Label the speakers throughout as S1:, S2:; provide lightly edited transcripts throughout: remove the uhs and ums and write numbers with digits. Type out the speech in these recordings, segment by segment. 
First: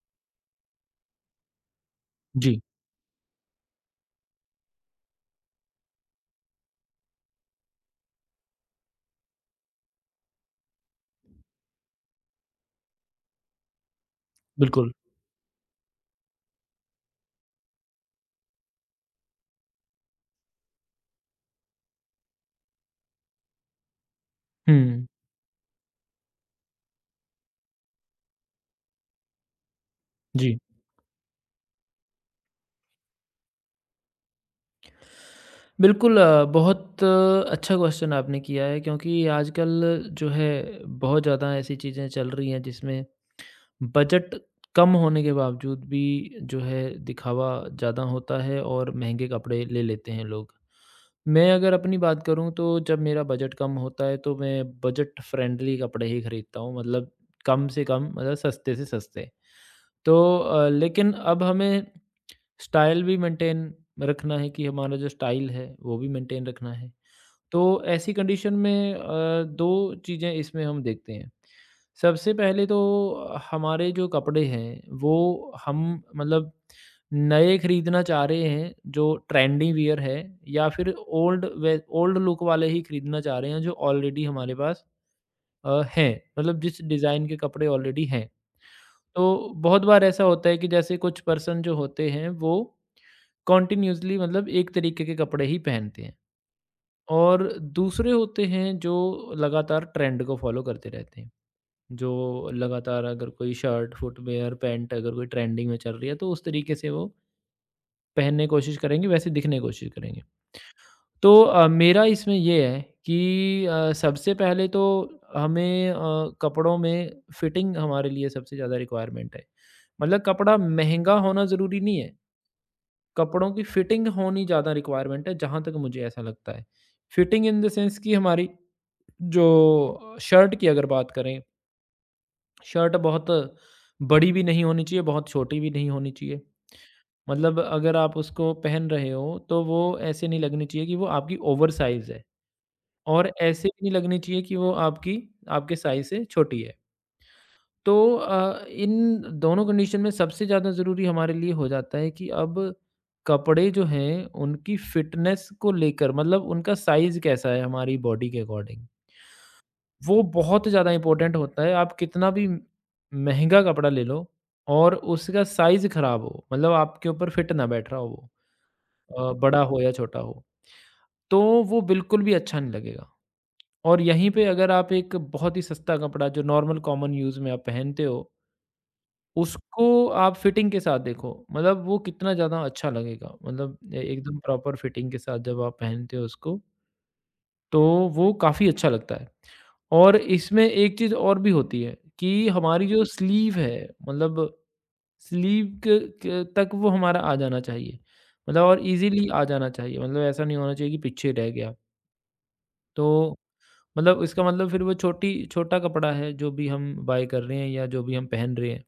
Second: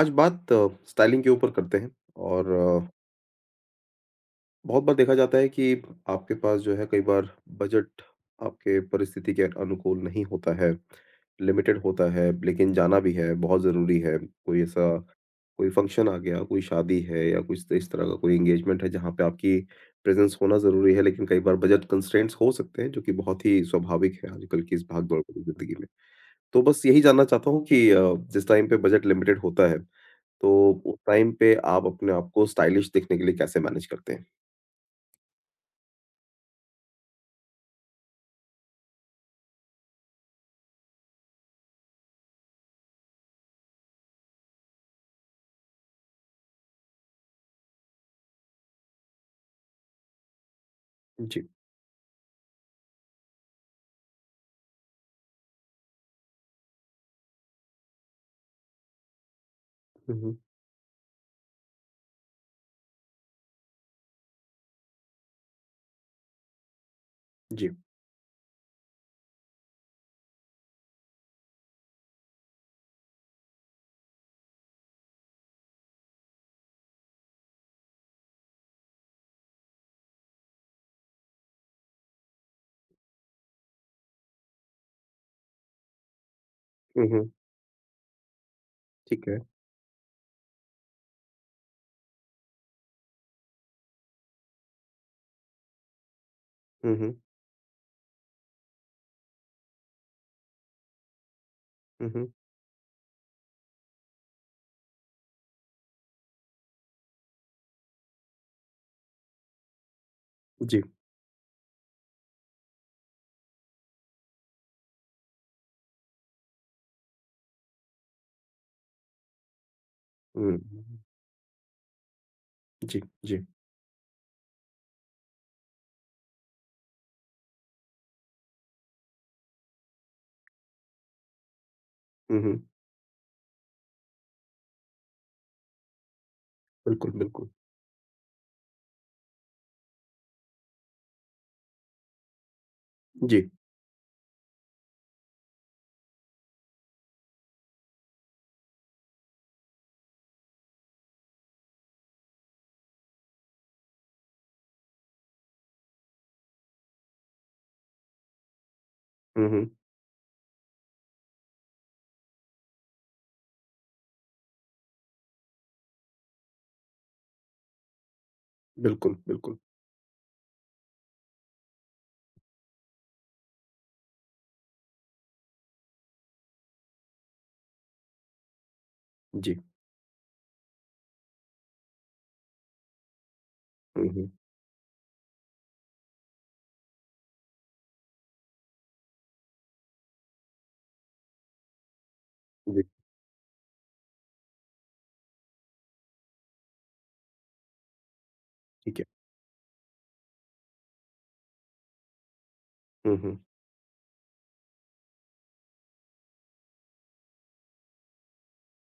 S1: आज बात स्टाइलिंग के ऊपर करते हैं और
S2: जी,
S1: बहुत बार देखा जाता है कि आपके पास जो है कई बार बजट आपके परिस्थिति के अनुकूल नहीं होता है, लिमिटेड होता है, लेकिन जाना भी है, बहुत ज़रूरी है। कोई
S2: बिल्कुल।
S1: ऐसा कोई फंक्शन आ गया, कोई शादी है या कुछ इस तरह का कोई एंगेजमेंट है जहाँ पे आपकी प्रेज़ेंस होना ज़रूरी है, लेकिन कई बार बजट कंस्ट्रेंट्स हो सकते हैं जो कि बहुत ही स्वाभाविक है आजकल की इस
S2: हुँ,
S1: भाग-दौड़ भरी ज़िंदगी में। तो बस यही जानना चाहता हूँ कि जिस टाइम पे बजट लिमिटेड होता है
S2: जी।
S1: तो उस टाइम पे आप अपने आप को स्टाइलिश दिखने के लिए कैसे मैनेज करते हैं?
S2: बिल्कुल बहुत अच्छा क्वेश्चन आपने किया है, क्योंकि आजकल जो है बहुत ज़्यादा ऐसी चीज़ें चल रही हैं जिसमें बजट कम होने के बावजूद भी जो है दिखावा ज़्यादा होता है और महँगे कपड़े ले लेते हैं लोग।
S1: जी।
S2: मैं अगर अपनी बात करूँ तो जब मेरा बजट कम होता है तो मैं बजट फ्रेंडली कपड़े ही खरीदता हूँ, मतलब कम से कम, मतलब सस्ते से सस्ते।
S1: हुँ, हुँ।
S2: तो लेकिन अब हमें स्टाइल भी मेंटेन रखना है कि हमारा जो स्टाइल है वो भी मेंटेन रखना है। तो
S1: जी।
S2: ऐसी कंडीशन में 2 चीज़ें इसमें हम देखते हैं। सबसे पहले तो हमारे जो कपड़े हैं वो हम, मतलब, नए खरीदना चाह रहे हैं जो ट्रेंडी वियर है, या फिर ओल्ड लुक वाले ही खरीदना चाह रहे हैं जो ऑलरेडी हमारे पास हैं। मतलब जिस
S1: हुँ,
S2: डिज़ाइन
S1: हुँ।
S2: के कपड़े ऑलरेडी हैं। तो
S1: ठीक है।
S2: बहुत बार ऐसा होता है कि जैसे कुछ पर्सन जो होते हैं वो कंटिन्यूअसली, मतलब एक तरीके के कपड़े ही पहनते हैं,
S1: हुँ, हुँ।
S2: और दूसरे होते हैं जो लगातार ट्रेंड को फॉलो करते रहते हैं,
S1: हुँ,
S2: जो
S1: हुँ।
S2: लगातार अगर कोई शर्ट, फुटवेयर, पैंट अगर कोई ट्रेंडिंग में चल रही है तो उस तरीके से वो पहनने की कोशिश करेंगे, वैसे दिखने की कोशिश करेंगे।
S1: जी।
S2: तो मेरा इसमें ये है कि सबसे पहले तो हमें कपड़ों में फिटिंग हमारे लिए सबसे ज़्यादा रिक्वायरमेंट है, मतलब कपड़ा
S1: हुँ,
S2: महंगा होना ज़रूरी नहीं है,
S1: जी, जी।
S2: कपड़ों की फिटिंग होनी ज़्यादा रिक्वायरमेंट है, जहाँ तक मुझे ऐसा लगता है। फिटिंग इन द सेंस कि हमारी जो शर्ट की अगर बात करें,
S1: हुँ, हुँ।
S2: शर्ट बहुत बड़ी भी नहीं होनी चाहिए, बहुत छोटी भी नहीं होनी चाहिए।
S1: बिल्कुल, बिल्कुल।
S2: मतलब अगर आप उसको पहन रहे हो, तो वो ऐसे नहीं लगनी चाहिए कि वो आपकी ओवरसाइज़ है, और
S1: जी।
S2: ऐसे भी नहीं लगनी चाहिए कि वो आपकी आपके साइज़ से छोटी है। तो इन दोनों कंडीशन में सबसे ज़्यादा ज़रूरी हमारे लिए हो जाता है कि अब कपड़े जो हैं उनकी फिटनेस को लेकर, मतलब उनका साइज़ कैसा है हमारी बॉडी के अकॉर्डिंग।
S1: हुँ, हुँ।
S2: वो बहुत ज़्यादा इम्पोर्टेंट होता है। आप कितना भी महँगा कपड़ा ले लो, और उसका साइज़ ख़राब हो, मतलब आपके ऊपर फिट ना बैठ रहा हो, वो
S1: बिल्कुल, बिल्कुल।
S2: बड़ा हो या छोटा हो, तो वो बिल्कुल भी अच्छा नहीं लगेगा। और यहीं पे अगर आप एक बहुत ही सस्ता कपड़ा जो नॉर्मल कॉमन यूज़ में आप पहनते हो,
S1: जी।
S2: उसको आप फिटिंग के साथ देखो, मतलब वो कितना ज़्यादा अच्छा लगेगा। मतलब ए
S1: हुँ, हुँ।
S2: एकदम प्रॉपर फिटिंग के साथ जब आप पहनते हो उसको, तो वो काफ़ी अच्छा लगता है। और इसमें एक चीज़ और भी होती है कि
S1: जी,
S2: हमारी जो स्लीव है, मतलब स्लीव क क तक वो हमारा आ जाना चाहिए। मतलब और
S1: ठीक है।
S2: ईज़िली आ जाना चाहिए, मतलब ऐसा नहीं होना चाहिए कि पीछे रह गया।
S1: हुँ,
S2: तो
S1: हुँ।
S2: मतलब इसका मतलब फिर वो छोटी छोटा कपड़ा है, जो भी हम बाय कर रहे हैं या जो भी हम पहन रहे हैं।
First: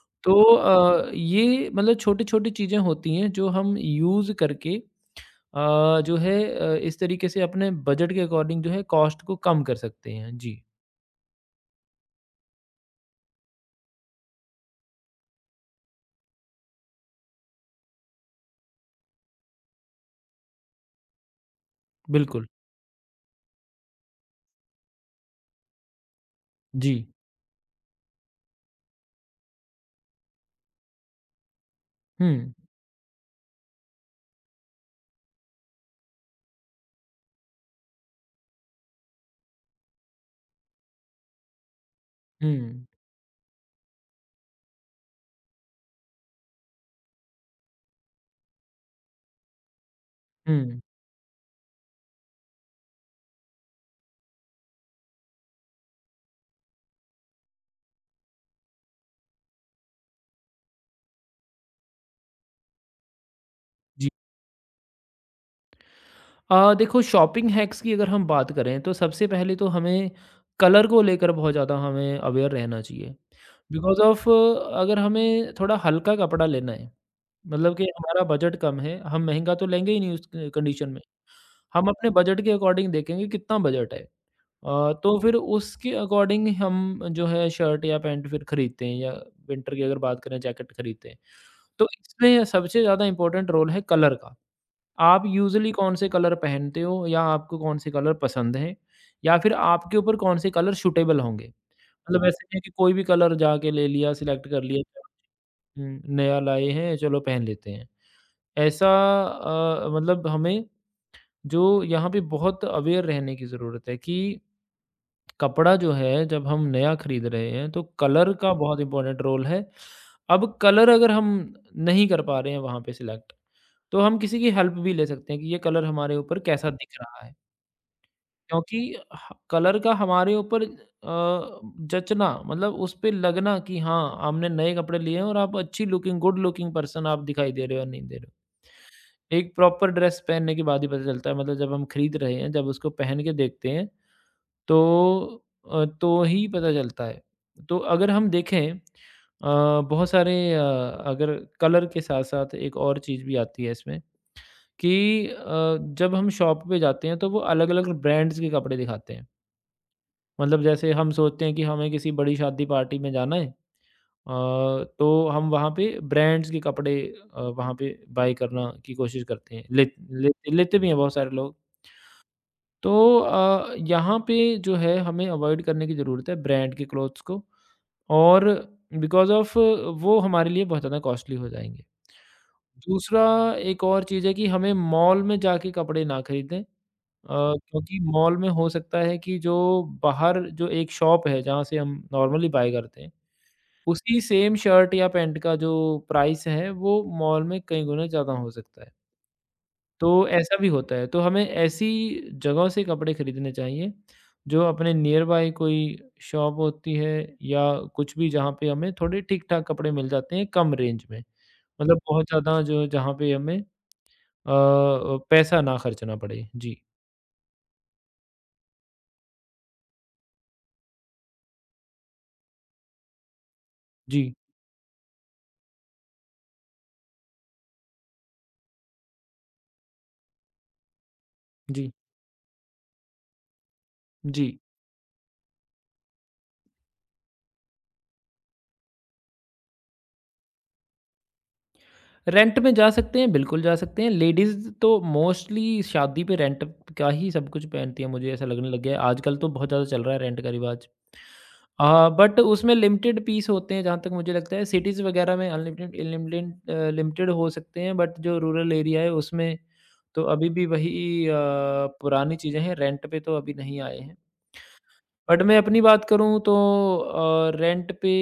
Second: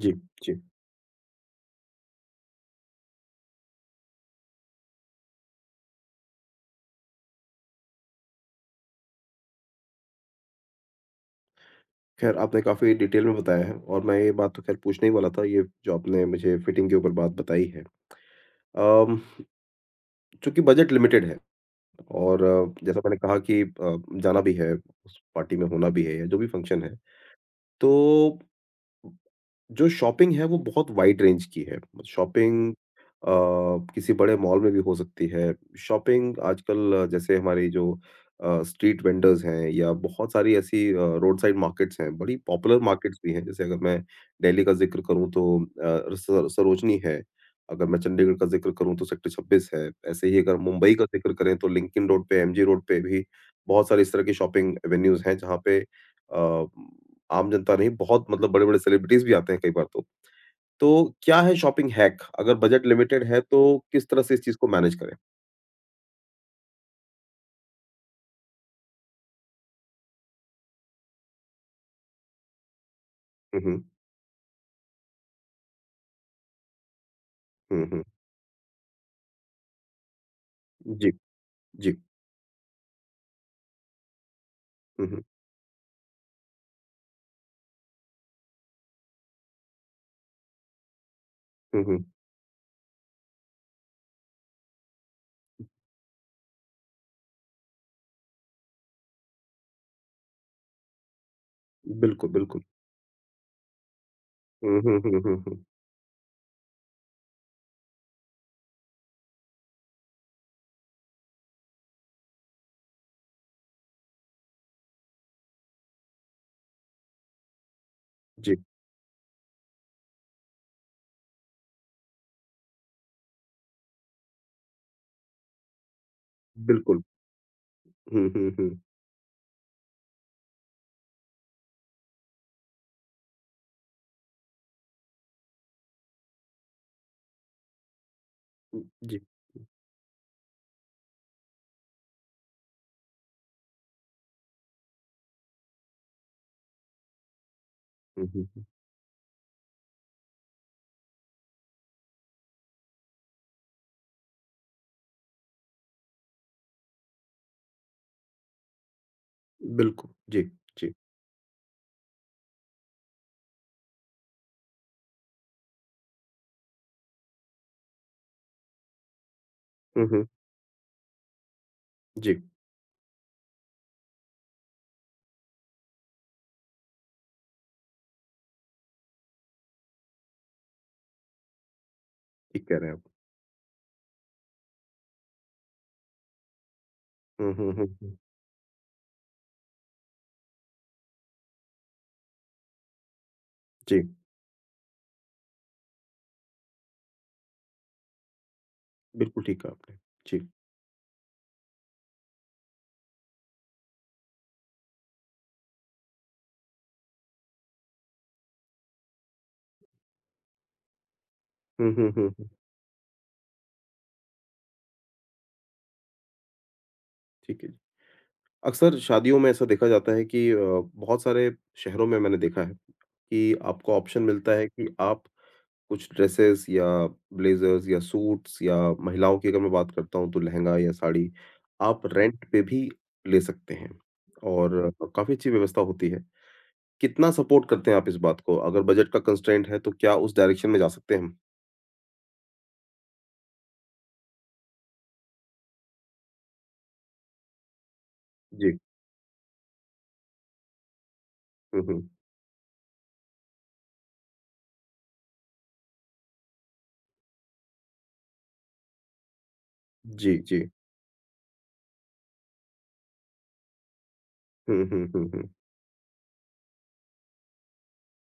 S1: जी,
S2: तो
S1: जी।
S2: ये मतलब छोटी-छोटी चीज़ें होती हैं जो हम यूज़ करके जो है इस तरीके से अपने बजट के अकॉर्डिंग जो है कॉस्ट को कम कर सकते हैं। जी,
S1: ख़ैर आपने काफ़ी डिटेल में बताया है और मैं ये बात तो ख़ैर पूछने ही वाला था, ये जो आपने मुझे फिटिंग के ऊपर बात बताई है। अम, चूँकि बजट लिमिटेड है और
S2: बिल्कुल।
S1: जैसा मैंने कहा कि जाना भी है, उस पार्टी में होना भी है या जो भी फंक्शन
S2: जी।
S1: है, तो जो शॉपिंग है वो बहुत वाइड रेंज की है।
S2: हुँ,
S1: शॉपिंग अ, किसी बड़े मॉल में भी हो सकती है। शॉपिंग आजकल जैसे हमारी जो स्ट्रीट वेंडर्स हैं या बहुत सारी ऐसी रोड साइड मार्केट्स हैं, बड़ी पॉपुलर
S2: हुँ,
S1: मार्केट्स भी हैं। जैसे अगर मैं दिल्ली का ज़िक्र करूँ तो अ, स सरोजनी है। अगर मैं चंडीगढ़ का ज़िक्र करूँ तो सेक्टर 26 है। ऐसे ही अगर
S2: हुँ,
S1: मुंबई का ज़िक्र करें तो लिंक्डइन रोड पे, एमजी रोड पे भी बहुत सारी इस तरह की शॉपिंग एवेन्यूज़ हैं जहाँ पे अ, आम जनता नहीं, बहुत मतलब बड़े-बड़े सेलिब्रिटीज़ भी आते हैं कई बार तो। तो क्या है शॉपिंग हैक? अगर बजट लिमिटेड है तो किस
S2: जी।
S1: तरह से इस चीज़ को मैनेज करें?
S2: देखो, शॉपिंग हैक्स की अगर हम बात करें तो सबसे पहले तो हमें कलर को लेकर बहुत ज़्यादा हमें अवेयर रहना चाहिए।
S1: हुँ, हुँ।
S2: बिकॉज़ ऑफ अगर हमें थोड़ा हल्का कपड़ा लेना है, मतलब
S1: हुँ,
S2: कि
S1: हुँ।
S2: हमारा बजट कम है, हम महँगा तो लेंगे ही नहीं उस क कंडीशन में।
S1: जी,
S2: हम
S1: जी।
S2: अपने बजट के अकॉर्डिंग देखेंगे कितना बजट है,
S1: हुँ,
S2: तो
S1: हुँ।
S2: फिर उसके अकॉर्डिंग हम जो है शर्ट या पैंट फिर खरीदते हैं, या विंटर की अगर बात करें जैकेट खरीदते हैं।
S1: हुँ,
S2: तो
S1: हुँ।
S2: इसमें सबसे ज़्यादा इम्पोर्टेंट रोल है कलर का। आप यूजुअली कौन-से कलर पहनते हो, या आपको कौन-से कलर पसंद हैं, या फिर आपके ऊपर कौन-से कलर सूटेबल होंगे? मतलब
S1: बिल्कुल,
S2: ऐसे नहीं है
S1: बिल्कुल।
S2: कि कोई भी कलर जाके ले लिया, सिलेक्ट कर
S1: हुँ,
S2: लिया,
S1: हुँ, हुँ, हुँ, हुँ।
S2: नया लाए हैं चलो पहन लेते हैं। ऐसा मतलब हमें, जो यहाँ पे बहुत अवेयर रहने की ज़रूरत है कि कपड़ा जो है जब हम नया खरीद रहे हैं तो कलर का
S1: जी,
S2: बहुत इम्पोर्टेंट रोल है। अब कलर अगर हम नहीं कर पा रहे हैं वहाँ पे सिलेक्ट, तो हम किसी की हेल्प भी ले सकते हैं कि ये कलर हमारे ऊपर कैसा दिख
S1: बिल्कुल।
S2: रहा है।
S1: हुँ, हुँ, हुँ।
S2: क्योंकि ह कलर का हमारे ऊपर जचना, मतलब उस पे लगना कि हाँ, हमने नए कपड़े लिए हैं और आप अच्छी लुकिंग, गुड लुकिंग पर्सन आप दिखाई दे रहे हो या नहीं दे रहे हो।
S1: हुँ, जी।
S2: एक प्रॉपर ड्रेस पहनने के बाद ही पता चलता है, मतलब जब हम खरीद रहे हैं, जब उसको पहन के देखते हैं तो तो ही पता चलता है। तो अगर
S1: हुँ,
S2: हम
S1: हुँ, हुँ।
S2: देखें, अ, बहुत सारे अ, अगर कलर के साथ-साथ एक और चीज़ भी आती है इसमें, कि जब हम शॉप पे जाते हैं तो वो अलग-अलग ब्रांड्स के कपड़े दिखाते हैं।
S1: बिल्कुल। जी,
S2: मतलब
S1: जी।
S2: जैसे हम सोचते हैं कि हमें किसी बड़ी शादी पार्टी में जाना है, अ, तो हम वहाँ पे ब्रांड्स के कपड़े, वहाँ पे बाय करना की कोशिश करते हैं। ले
S1: हुँ, हुँ।
S2: ले लेते भी हैं बहुत सारे लोग।
S1: जी,
S2: तो यहाँ पे जो है हमें अवॉइड करने की ज़रूरत है ब्रांड के क्लोथ्स को, और बिकॉज़ ऑफ़ वो हमारे लिए बहुत ज़्यादा कॉस्टली हो जाएँगे।
S1: ठीक कह रहे हैं आप।
S2: दूसरा एक और चीज़ है कि हमें मॉल में जाके कपड़े ना खरीदें,
S1: हुँ, हुँ, हुँ,
S2: क्योंकि
S1: हुँ।
S2: मॉल में हो सकता है कि जो बाहर जो एक शॉप है जहाँ से हम नॉर्मली बाय करते हैं,
S1: जी,
S2: उसी सेम शर्ट या पैंट का जो प्राइस है वो मॉल में कई गुना ज़्यादा हो सकता है।
S1: बिल्कुल ठीक कहा आपने।
S2: तो
S1: जी।
S2: ऐसा भी होता है, तो हमें ऐसी जगहों से कपड़े खरीदने चाहिए, जो अपने नियर बाय कोई शॉप होती है, या कुछ भी जहाँ पे हमें थोड़े ठीक-ठाक कपड़े मिल जाते हैं कम रेंज में।
S1: हुँ,
S2: मतलब
S1: हुँ,
S2: बहुत
S1: हुँ, हुँ।
S2: ज़्यादा जो जहाँ पे हमें पैसा ना खर्चना पड़े। जी।
S1: ठीक है। जी। अक्सर शादियों में ऐसा देखा जाता है कि बहुत सारे शहरों में मैंने देखा है कि आपको ऑप्शन
S2: जी,
S1: मिलता है कि आप कुछ ड्रेसेस या ब्लेजर्स या सूट्स या महिलाओं की अगर मैं बात करता हूँ तो लहंगा या साड़ी
S2: जी,
S1: आप रेंट पे भी ले सकते हैं
S2: जी।
S1: और काफ़ी अच्छी व्यवस्था होती है। कितना सपोर्ट करते हैं आप इस बात को? अगर बजट का कंस्ट्रेंट है तो क्या उस डायरेक्शन में जा सकते हैं हम?
S2: रेंट में जा सकते हैं, बिल्कुल जा सकते हैं। लेडीज़ तो मोस्टली शादी पे रेंट का ही सब कुछ पहनती हैं, मुझे ऐसा लगने
S1: जी।
S2: लग गया है। आजकल तो बहुत ज़्यादा चल रहा है रेंट का रिवाज।
S1: हुँ, हुँ।
S2: हाँ, बट उसमें लिमिटेड पीस होते हैं जहाँ तक मुझे लगता है। सिटीज़ वगैरह में लिमिटेड हो सकते हैं, बट जो रूरल एरिया है उसमें तो
S1: जी,
S2: अभी
S1: जी।
S2: भी वही पुरानी चीज़ें हैं, रेंट पे तो अभी नहीं आए हैं।
S1: हुँ, हुँ, हुँ,
S2: बट
S1: हुँ।
S2: मैं अपनी बात करूँ तो रेंट पे,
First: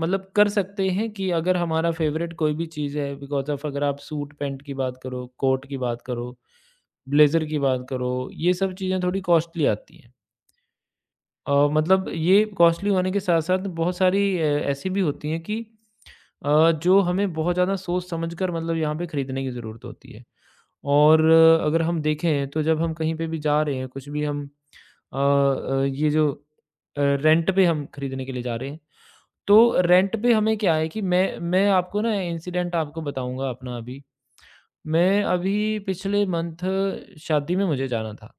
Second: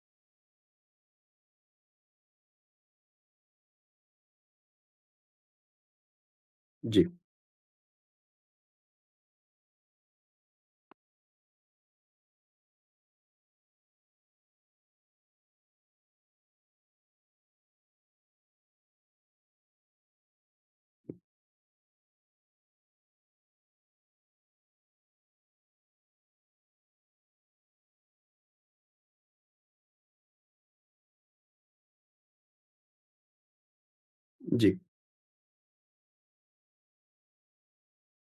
S2: मतलब कर सकते हैं कि अगर हमारा फेवरेट कोई भी चीज़ है, बिकॉज़ ऑफ अगर आप सूट पैंट की बात करो, कोट की बात करो,
S1: जी,
S2: ब्लेज़र की बात करो, ये सब चीज़ें थोड़ी कॉस्टली आती हैं। मतलब ये कॉस्टली होने के साथ-साथ बहुत सारी ऐसी भी होती हैं कि जो हमें बहुत ज़्यादा सोच समझ कर, मतलब यहाँ पे खरीदने की ज़रूरत होती है। और अगर हम देखें तो जब हम कहीं पे भी जा रहे हैं, कुछ भी हम ये जो रेंट पे हम खरीदने के लिए जा रहे हैं, तो रेंट पे हमें क्या है कि मैं आपको ना इंसिडेंट आपको बताऊँगा अपना अभी।
S1: जी।
S2: मैं अभी पिछले मंथ शादी में मुझे जाना था।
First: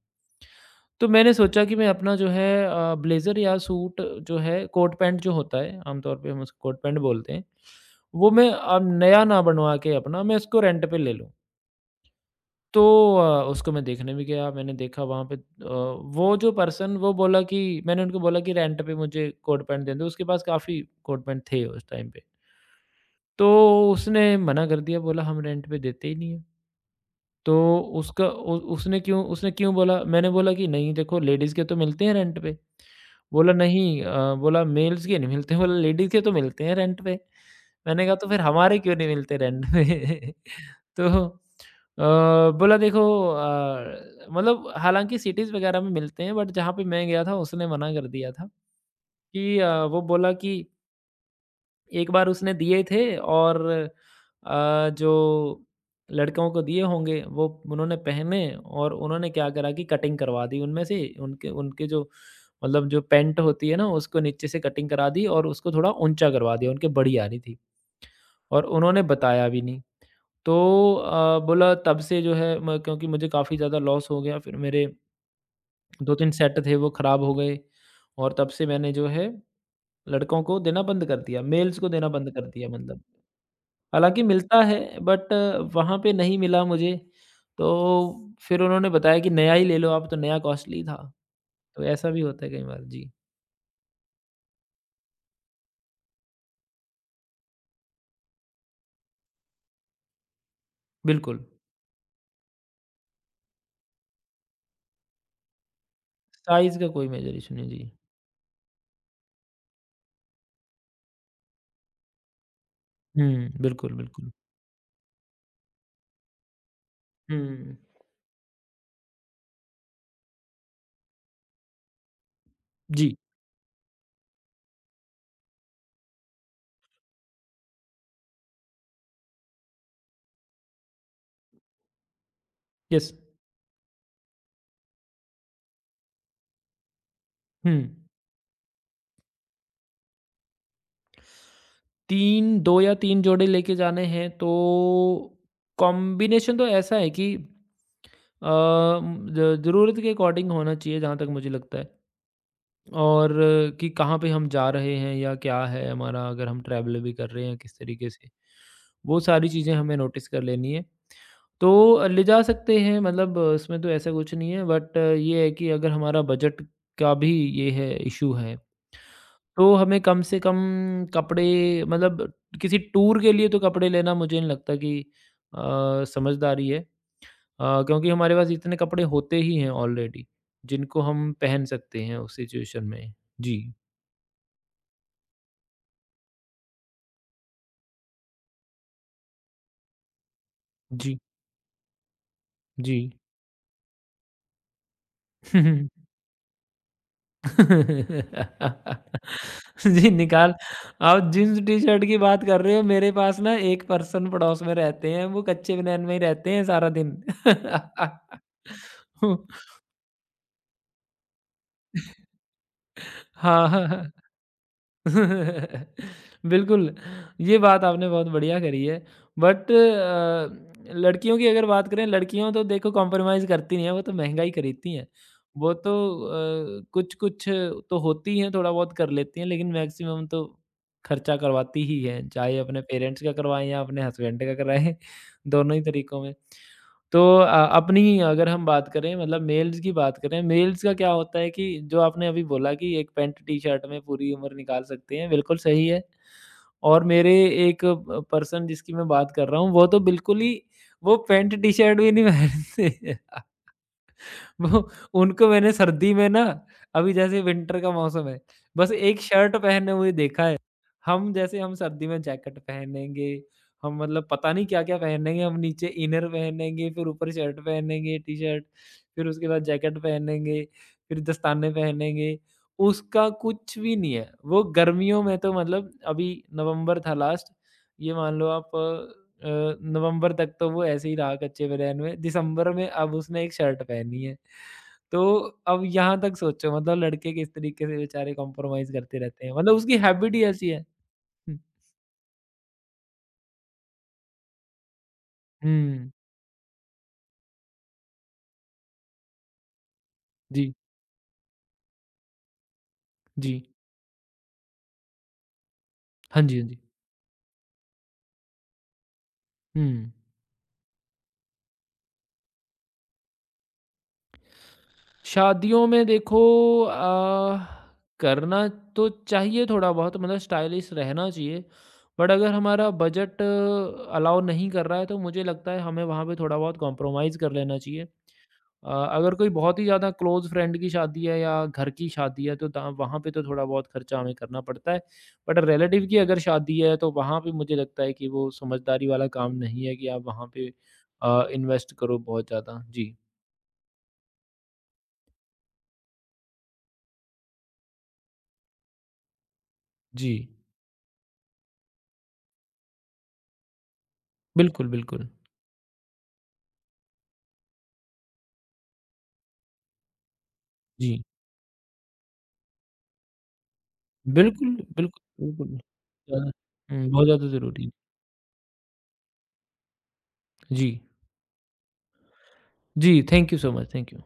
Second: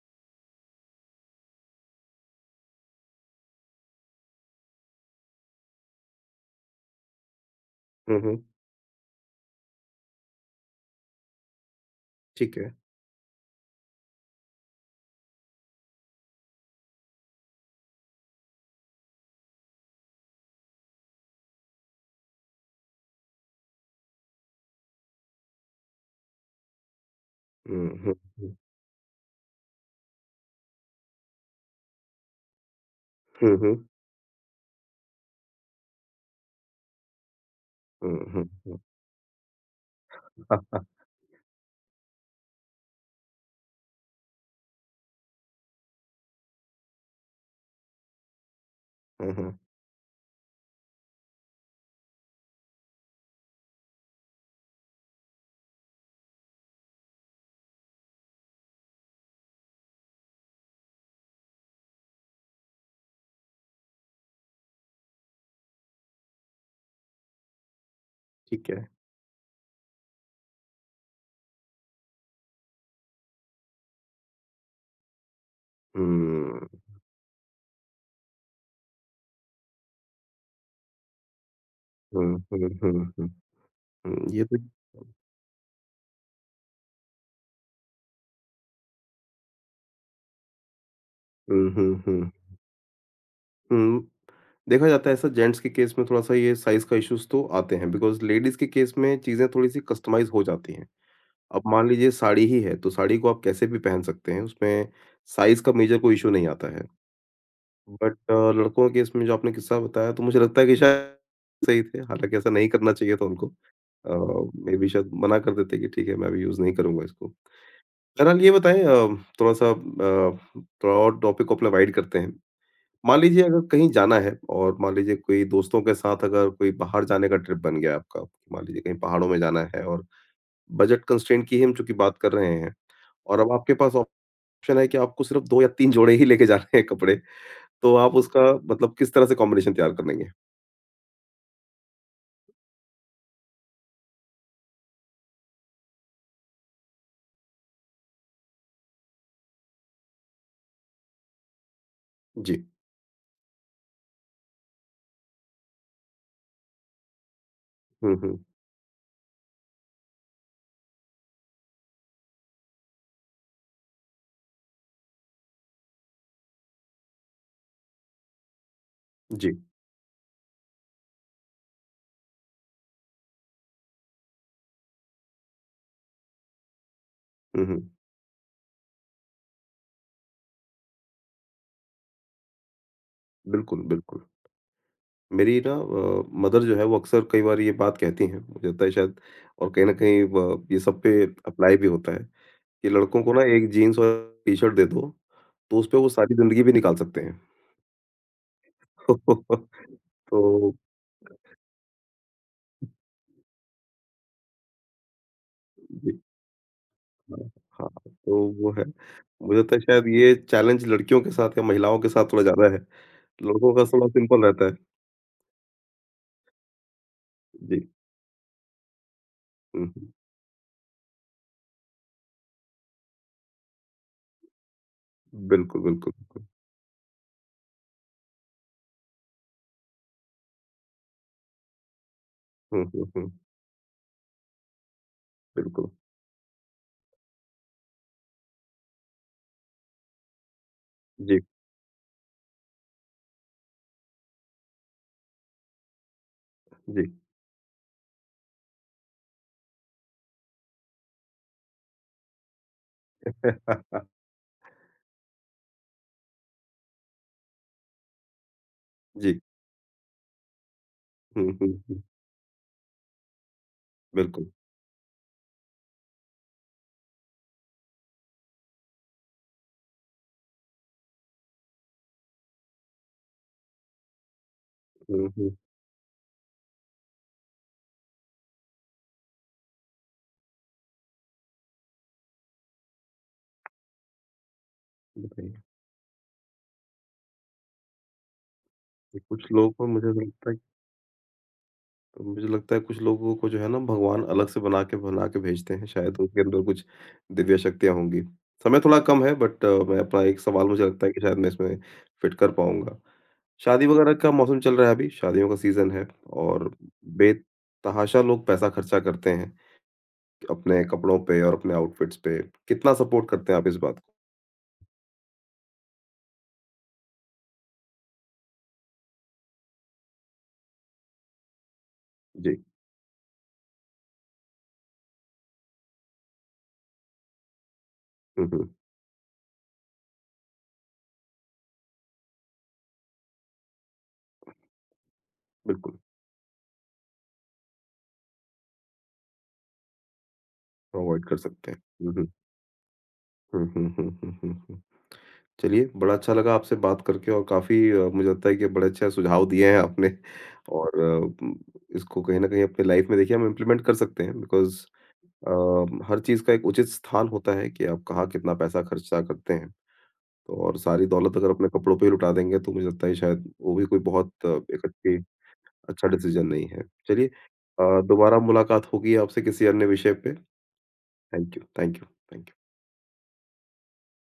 S2: तो मैंने सोचा कि मैं अपना जो है ब्लेज़र या सूट जो है कोट पैंट जो होता है, आमतौर पे हम उसको कोट पैंट बोलते हैं,
S1: हुँ,
S2: वो
S1: हुँ।
S2: मैं अब नया ना बनवा के अपना मैं उसको रेंट पे ले लूँ।
S1: ठीक है।
S2: तो उसको मैं देखने भी गया, मैंने देखा वहाँ पे वो जो पर्सन वो बोला कि मैंने उनको बोला कि रेंट पे मुझे कोट पैंट दे दो, उसके पास काफ़ी कोट पैंट थे उस टाइम पे। तो उसने मना कर दिया, बोला हम रेंट पे देते ही नहीं है। तो
S1: हुँ, हुँ,
S2: उसका
S1: हुँ।
S2: उ उसने क्यों बोला, मैंने बोला कि नहीं देखो, लेडीज़ के तो मिलते हैं रेंट पे। बोला
S1: हुँ, हुँ।
S2: नहीं बोला मेल्स के नहीं मिलते, बोला लेडीज़ के तो मिलते हैं रेंट पे। मैंने कहा
S1: हुँ,
S2: तो फिर
S1: हुँ, हुँ।
S2: हमारे क्यों नहीं मिलते रेंट पे?
S1: हाँ,
S2: तो बोला देखो मतलब हालाँकि सिटीज़ वगैरह में मिलते हैं बट जहाँ पे मैं गया था उसने मना कर दिया था
S1: हुँ, हुँ,
S2: कि वो बोला कि एक बार उसने दिए थे और जो लड़कों को दिए होंगे वो उन्होंने पहने और उन्होंने क्या करा कि कटिंग करवा दी उनमें से उनके उनके जो मतलब जो पैंट होती है ना उसको नीचे से कटिंग करा दी और उसको थोड़ा ऊंचा करवा दिया उनके बड़ी आ रही थी और
S1: ठीक है।
S2: उन्होंने बताया भी नहीं। तो बोला तब से जो है क्योंकि मुझे काफ़ी ज़्यादा लॉस हो गया, फिर मेरे दो तीन सेट
S1: हुँ,
S2: थे वो ख़राब हो गए और तब से मैंने जो है लड़कों को देना बंद कर दिया, मेल्स को देना
S1: हुँ,
S2: बंद कर
S1: हुँ,
S2: दिया। मतलब
S1: हुँ, हुँ, हुँ,
S2: हालाँकि
S1: ये तो
S2: मिलता है बट वहाँ पे नहीं मिला मुझे। तो फिर उन्होंने बताया कि नया ही ले लो आप, तो नया कॉस्टली था।
S1: हुँ,
S2: तो
S1: हुँ,
S2: ऐसा भी
S1: हुँ,
S2: होता है कई बार। जी,
S1: हुँ। देखा जाता है ऐसा जेंट्स के केस में थोड़ा-सा ये साइज़ का इश्यूज़ तो आते हैं बिकॉज़ लेडीज़ के केस में चीज़ें थोड़ी-सी कस्टमाइज़ हो जाती हैं।
S2: बिल्कुल।
S1: अब मान लीजिए साड़ी ही है, तो साड़ी को आप कैसे भी पहन सकते हैं, उसमें साइज़ का मेजर कोई इश्यू नहीं आता
S2: साइज़
S1: है।
S2: का कोई मेजर इश्यू नहीं, जी।
S1: बट लड़कों के केस में जो आपने किस्सा बताया तो मुझे लगता है कि शायद सही थे, हालाँकि ऐसा नहीं करना चाहिए था उनको।
S2: हुँ, बिल्कुल, बिल्कुल।
S1: मेबी शायद मना कर देते कि ठीक है मैं अभी यूज़ नहीं करूँगा इसको।
S2: हुँ,
S1: बहरहाल ये बताएँ थोड़ा-सा थोड़ा और टॉपिक को अपना वाइड करते हैं।
S2: जी,
S1: मान लीजिए अगर कहीं जाना है और मान लीजिए कोई दोस्तों के साथ अगर कोई बाहर जाने का ट्रिप बन गया आपका, मान लीजिए कहीं पहाड़ों में जाना है और बजट कंस्ट्रेंट की ही हम चूँकि बात कर रहे हैं
S2: यस।
S1: और अब आपके पास ऑप्शन है कि आपको सिर्फ़ 2 या 3 जोड़े ही लेके जाने हैं कपड़े,
S2: हुँ,
S1: तो आप उसका मतलब किस तरह से कॉम्बिनेशन तैयार कर लेंगे?
S2: 3 2 या 3 जोड़े लेके जाने हैं तो कॉम्बिनेशन तो ऐसा है कि अ, ज ज़रूरत के अकॉर्डिंग होना चाहिए जहाँ तक मुझे लगता है।
S1: जी।
S2: और कि कहाँ पे हम जा रहे हैं या क्या है हमारा, अगर हम ट्रैवल भी कर रहे हैं किस तरीके
S1: हुँ,
S2: से,
S1: हुँ।
S2: वो सारी चीज़ें हमें नोटिस कर लेनी है। तो ले जा सकते हैं, मतलब उसमें तो ऐसा कुछ नहीं है, बट ये है कि अगर हमारा बजट का भी ये है इशू है,
S1: जी।
S2: तो हमें कम से कम कपड़े मतलब किसी टूर के लिए तो कपड़े लेना मुझे नहीं लगता कि अ, समझदारी है,
S1: हुँ, हुँ।
S2: क्योंकि हमारे पास इतने कपड़े होते ही हैं ऑलरेडी जिनको हम पहन सकते हैं उस सिचुएशन में। जी।
S1: बिल्कुल, बिल्कुल। मेरी ना मदर जो है वो अक्सर कई बार ये बात कहती हैं, मुझे लगता है शायद और कहीं न कहीं ब ये सब
S2: जी,
S1: पे अप्लाई भी होता है, कि
S2: जी।
S1: लड़कों को ना एक जीन्स और टी-शर्ट दे दो, तो उसपे वो सारी ज़िंदगी भी निकाल सकते हैं।
S2: जी, निकाल।
S1: तो
S2: आप जीन्स टी-शर्ट की बात कर रहे हो, मेरे पास ना एक पर्सन पड़ोस में रहते हैं, वो कच्चे बनियान में
S1: जी,
S2: ही रहते हैं सारा दिन।
S1: हाँ, हाँ, तो वो है। मुझे लगता है शायद ये चैलेंज लड़कियों के साथ या महिलाओं के साथ थोड़ा ज़्यादा है,
S2: हाँ।
S1: लड़कों का थोड़ा
S2: हाँ।
S1: सिंपल रहता है।
S2: बिल्कुल, ये बात
S1: जी,
S2: आपने बहुत बढ़िया करी है। बट
S1: हुँ, हुँ।
S2: लड़कियों की अगर बात करें, लड़कियाँ तो देखो कॉम्प्रोमाइज़ करती नहीं हैं, वो तो महँगा ही खरीदती हैं। वो
S1: बिल्कुल,
S2: तो
S1: बिल्कुल, बिल्कुल।
S2: कुछ-कुछ तो होती हैं, थोड़ा बहुत कर लेती हैं, लेकिन मैक्सिमम तो खर्चा करवाती ही हैं, चाहे अपने
S1: हुँ, हुँ,
S2: पेरेंट्स
S1: हुँ,
S2: का करवाएँ या अपने हस्बैंड का कराएँ, दोनों ही
S1: बिल्कुल।
S2: तरीकों में। तो अपनी अगर हम बात करें, मतलब मेल्स की बात करें, मेल्स का क्या
S1: जी,
S2: होता है कि जो आपने अभी बोला कि एक पैंट टी-शर्ट में पूरी उम्र निकाल सकते हैं, बिल्कुल सही है। और
S1: जी।
S2: मेरे एक प पर्सन जिसकी मैं बात कर रहा हूँ, वो तो बिल्कुल ही वो पैंट टी-शर्ट भी नहीं पहनते। वो उनको मैंने सर्दी में ना, अभी जैसे विंटर का मौसम है, बस एक
S1: जी,
S2: शर्ट पहने हुए देखा है। हम
S1: हुँ,
S2: जैसे
S1: हुँ,
S2: हम
S1: हुँ,
S2: सर्दी में जैकेट पहनेंगे, हम मतलब
S1: बिल्कुल।
S2: पता नहीं क्या-क्या पहनेंगे, हम नीचे इनर पहनेंगे, फिर ऊपर शर्ट पहनेंगे, टी-शर्ट, फिर उसके बाद जैकेट पहनेंगे, फिर दस्ताने पहनेंगे। उसका कुछ भी नहीं है। वो गर्मियों
S1: हुँ,
S2: में तो
S1: हुँ।
S2: मतलब अभी नवंबर था लास्ट, ये मान लो आप, नवंबर तक तो वो ऐसे ही रहा कच्चे बनियान में, दिसंबर में अब उसने एक शर्ट पहनी है। तो
S1: बताइए।
S2: अब यहाँ तक सोचो, मतलब लड़के किस तरीके से बेचारे कॉम्प्रोमाइज़ करते
S1: कुछ
S2: रहते हैं,
S1: लोग
S2: मतलब
S1: को
S2: उसकी
S1: मुझे ऐसा
S2: हैबिट ही
S1: लगता है
S2: ऐसी है। हुँ,
S1: मुझे लगता है कुछ लोगों को जो है ना भगवान अलग से बना के भेजते हैं,
S2: हुँ,
S1: शायद उनके अंदर कुछ दिव्य शक्तियाँ होंगी। समय थोड़ा कम है बट मैं अपना एक सवाल
S2: जी,
S1: मुझे लगता है कि शायद मैं इसमें फिट कर पाऊँगा।
S2: जी।
S1: शादी वगैरह का मौसम चल रहा है अभी, शादियों का सीज़न है
S2: हाँ जी, हाँ
S1: और
S2: जी।
S1: बेतहाशा लोग पैसा खर्चा करते हैं,
S2: हुँ।
S1: अपने कपड़ों पे और अपने आउटफिट्स पे। कितना सपोर्ट करते हैं आप इस बात को?
S2: शादियों में देखो, अ, करना तो चाहिए थोड़ा बहुत, मतलब स्टाइलिश रहना चाहिए, बट अगर
S1: जी।
S2: हमारा बजट अलाउ नहीं कर रहा है तो मुझे लगता है हमें वहाँ पे थोड़ा बहुत कॉम्प्रोमाइज़ कर लेना चाहिए।
S1: हुँ, हुँ।
S2: अ, अगर कोई बहुत ही ज़्यादा क्लोज़ फ्रेंड की शादी है या घर की शादी है तो ता वहाँ पे तो थोड़ा बहुत खर्चा हमें करना पड़ता है। बट
S1: बिल्कुल,
S2: रिलेटिव की अगर शादी है तो वहाँ पे मुझे लगता है कि वो समझदारी वाला काम नहीं है कि आप वहाँ पे
S1: अवॉइड कर सकते हैं।
S2: इन्वेस्ट
S1: हुँ,
S2: करो
S1: हुँ।
S2: बहुत ज़्यादा। जी।
S1: हुँ, हुँ, हुँ, हुँ, हुँ, हुँ। चलिए, बड़ा अच्छा लगा आपसे बात करके और काफ़ी मुझे लगता है कि बड़े अच्छे सुझाव दिए हैं आपने
S2: जी,
S1: और इसको कहीं न कहीं अपनी लाइफ़ में देखिए हम इम्प्लीमेंट कर सकते हैं बिकॉज़
S2: बिल्कुल, बिल्कुल।
S1: हर चीज़ का एक उचित स्थान होता है कि आप कहाँ कितना पैसा खर्चा करते हैं। तो और सारी
S2: जी।
S1: दौलत अगर अपने कपड़ों पे ही लुटा देंगे तो मुझे लगता है शायद वो भी कोई बहुत
S2: बिल्कुल,
S1: एक अच्छी
S2: बिल्कुल, बिल्कुल।
S1: अच्छा डिसीज़न
S2: ज़्यादा
S1: नहीं है।
S2: हुँ, बहुत
S1: चलिए
S2: ज़्यादा ज़रूरी है।
S1: दोबारा मुलाकात होगी आपसे किसी अन्य विषय पे।
S2: जी।
S1: Thank you, thank you, thank you.
S2: जी, thank you so much, thank you.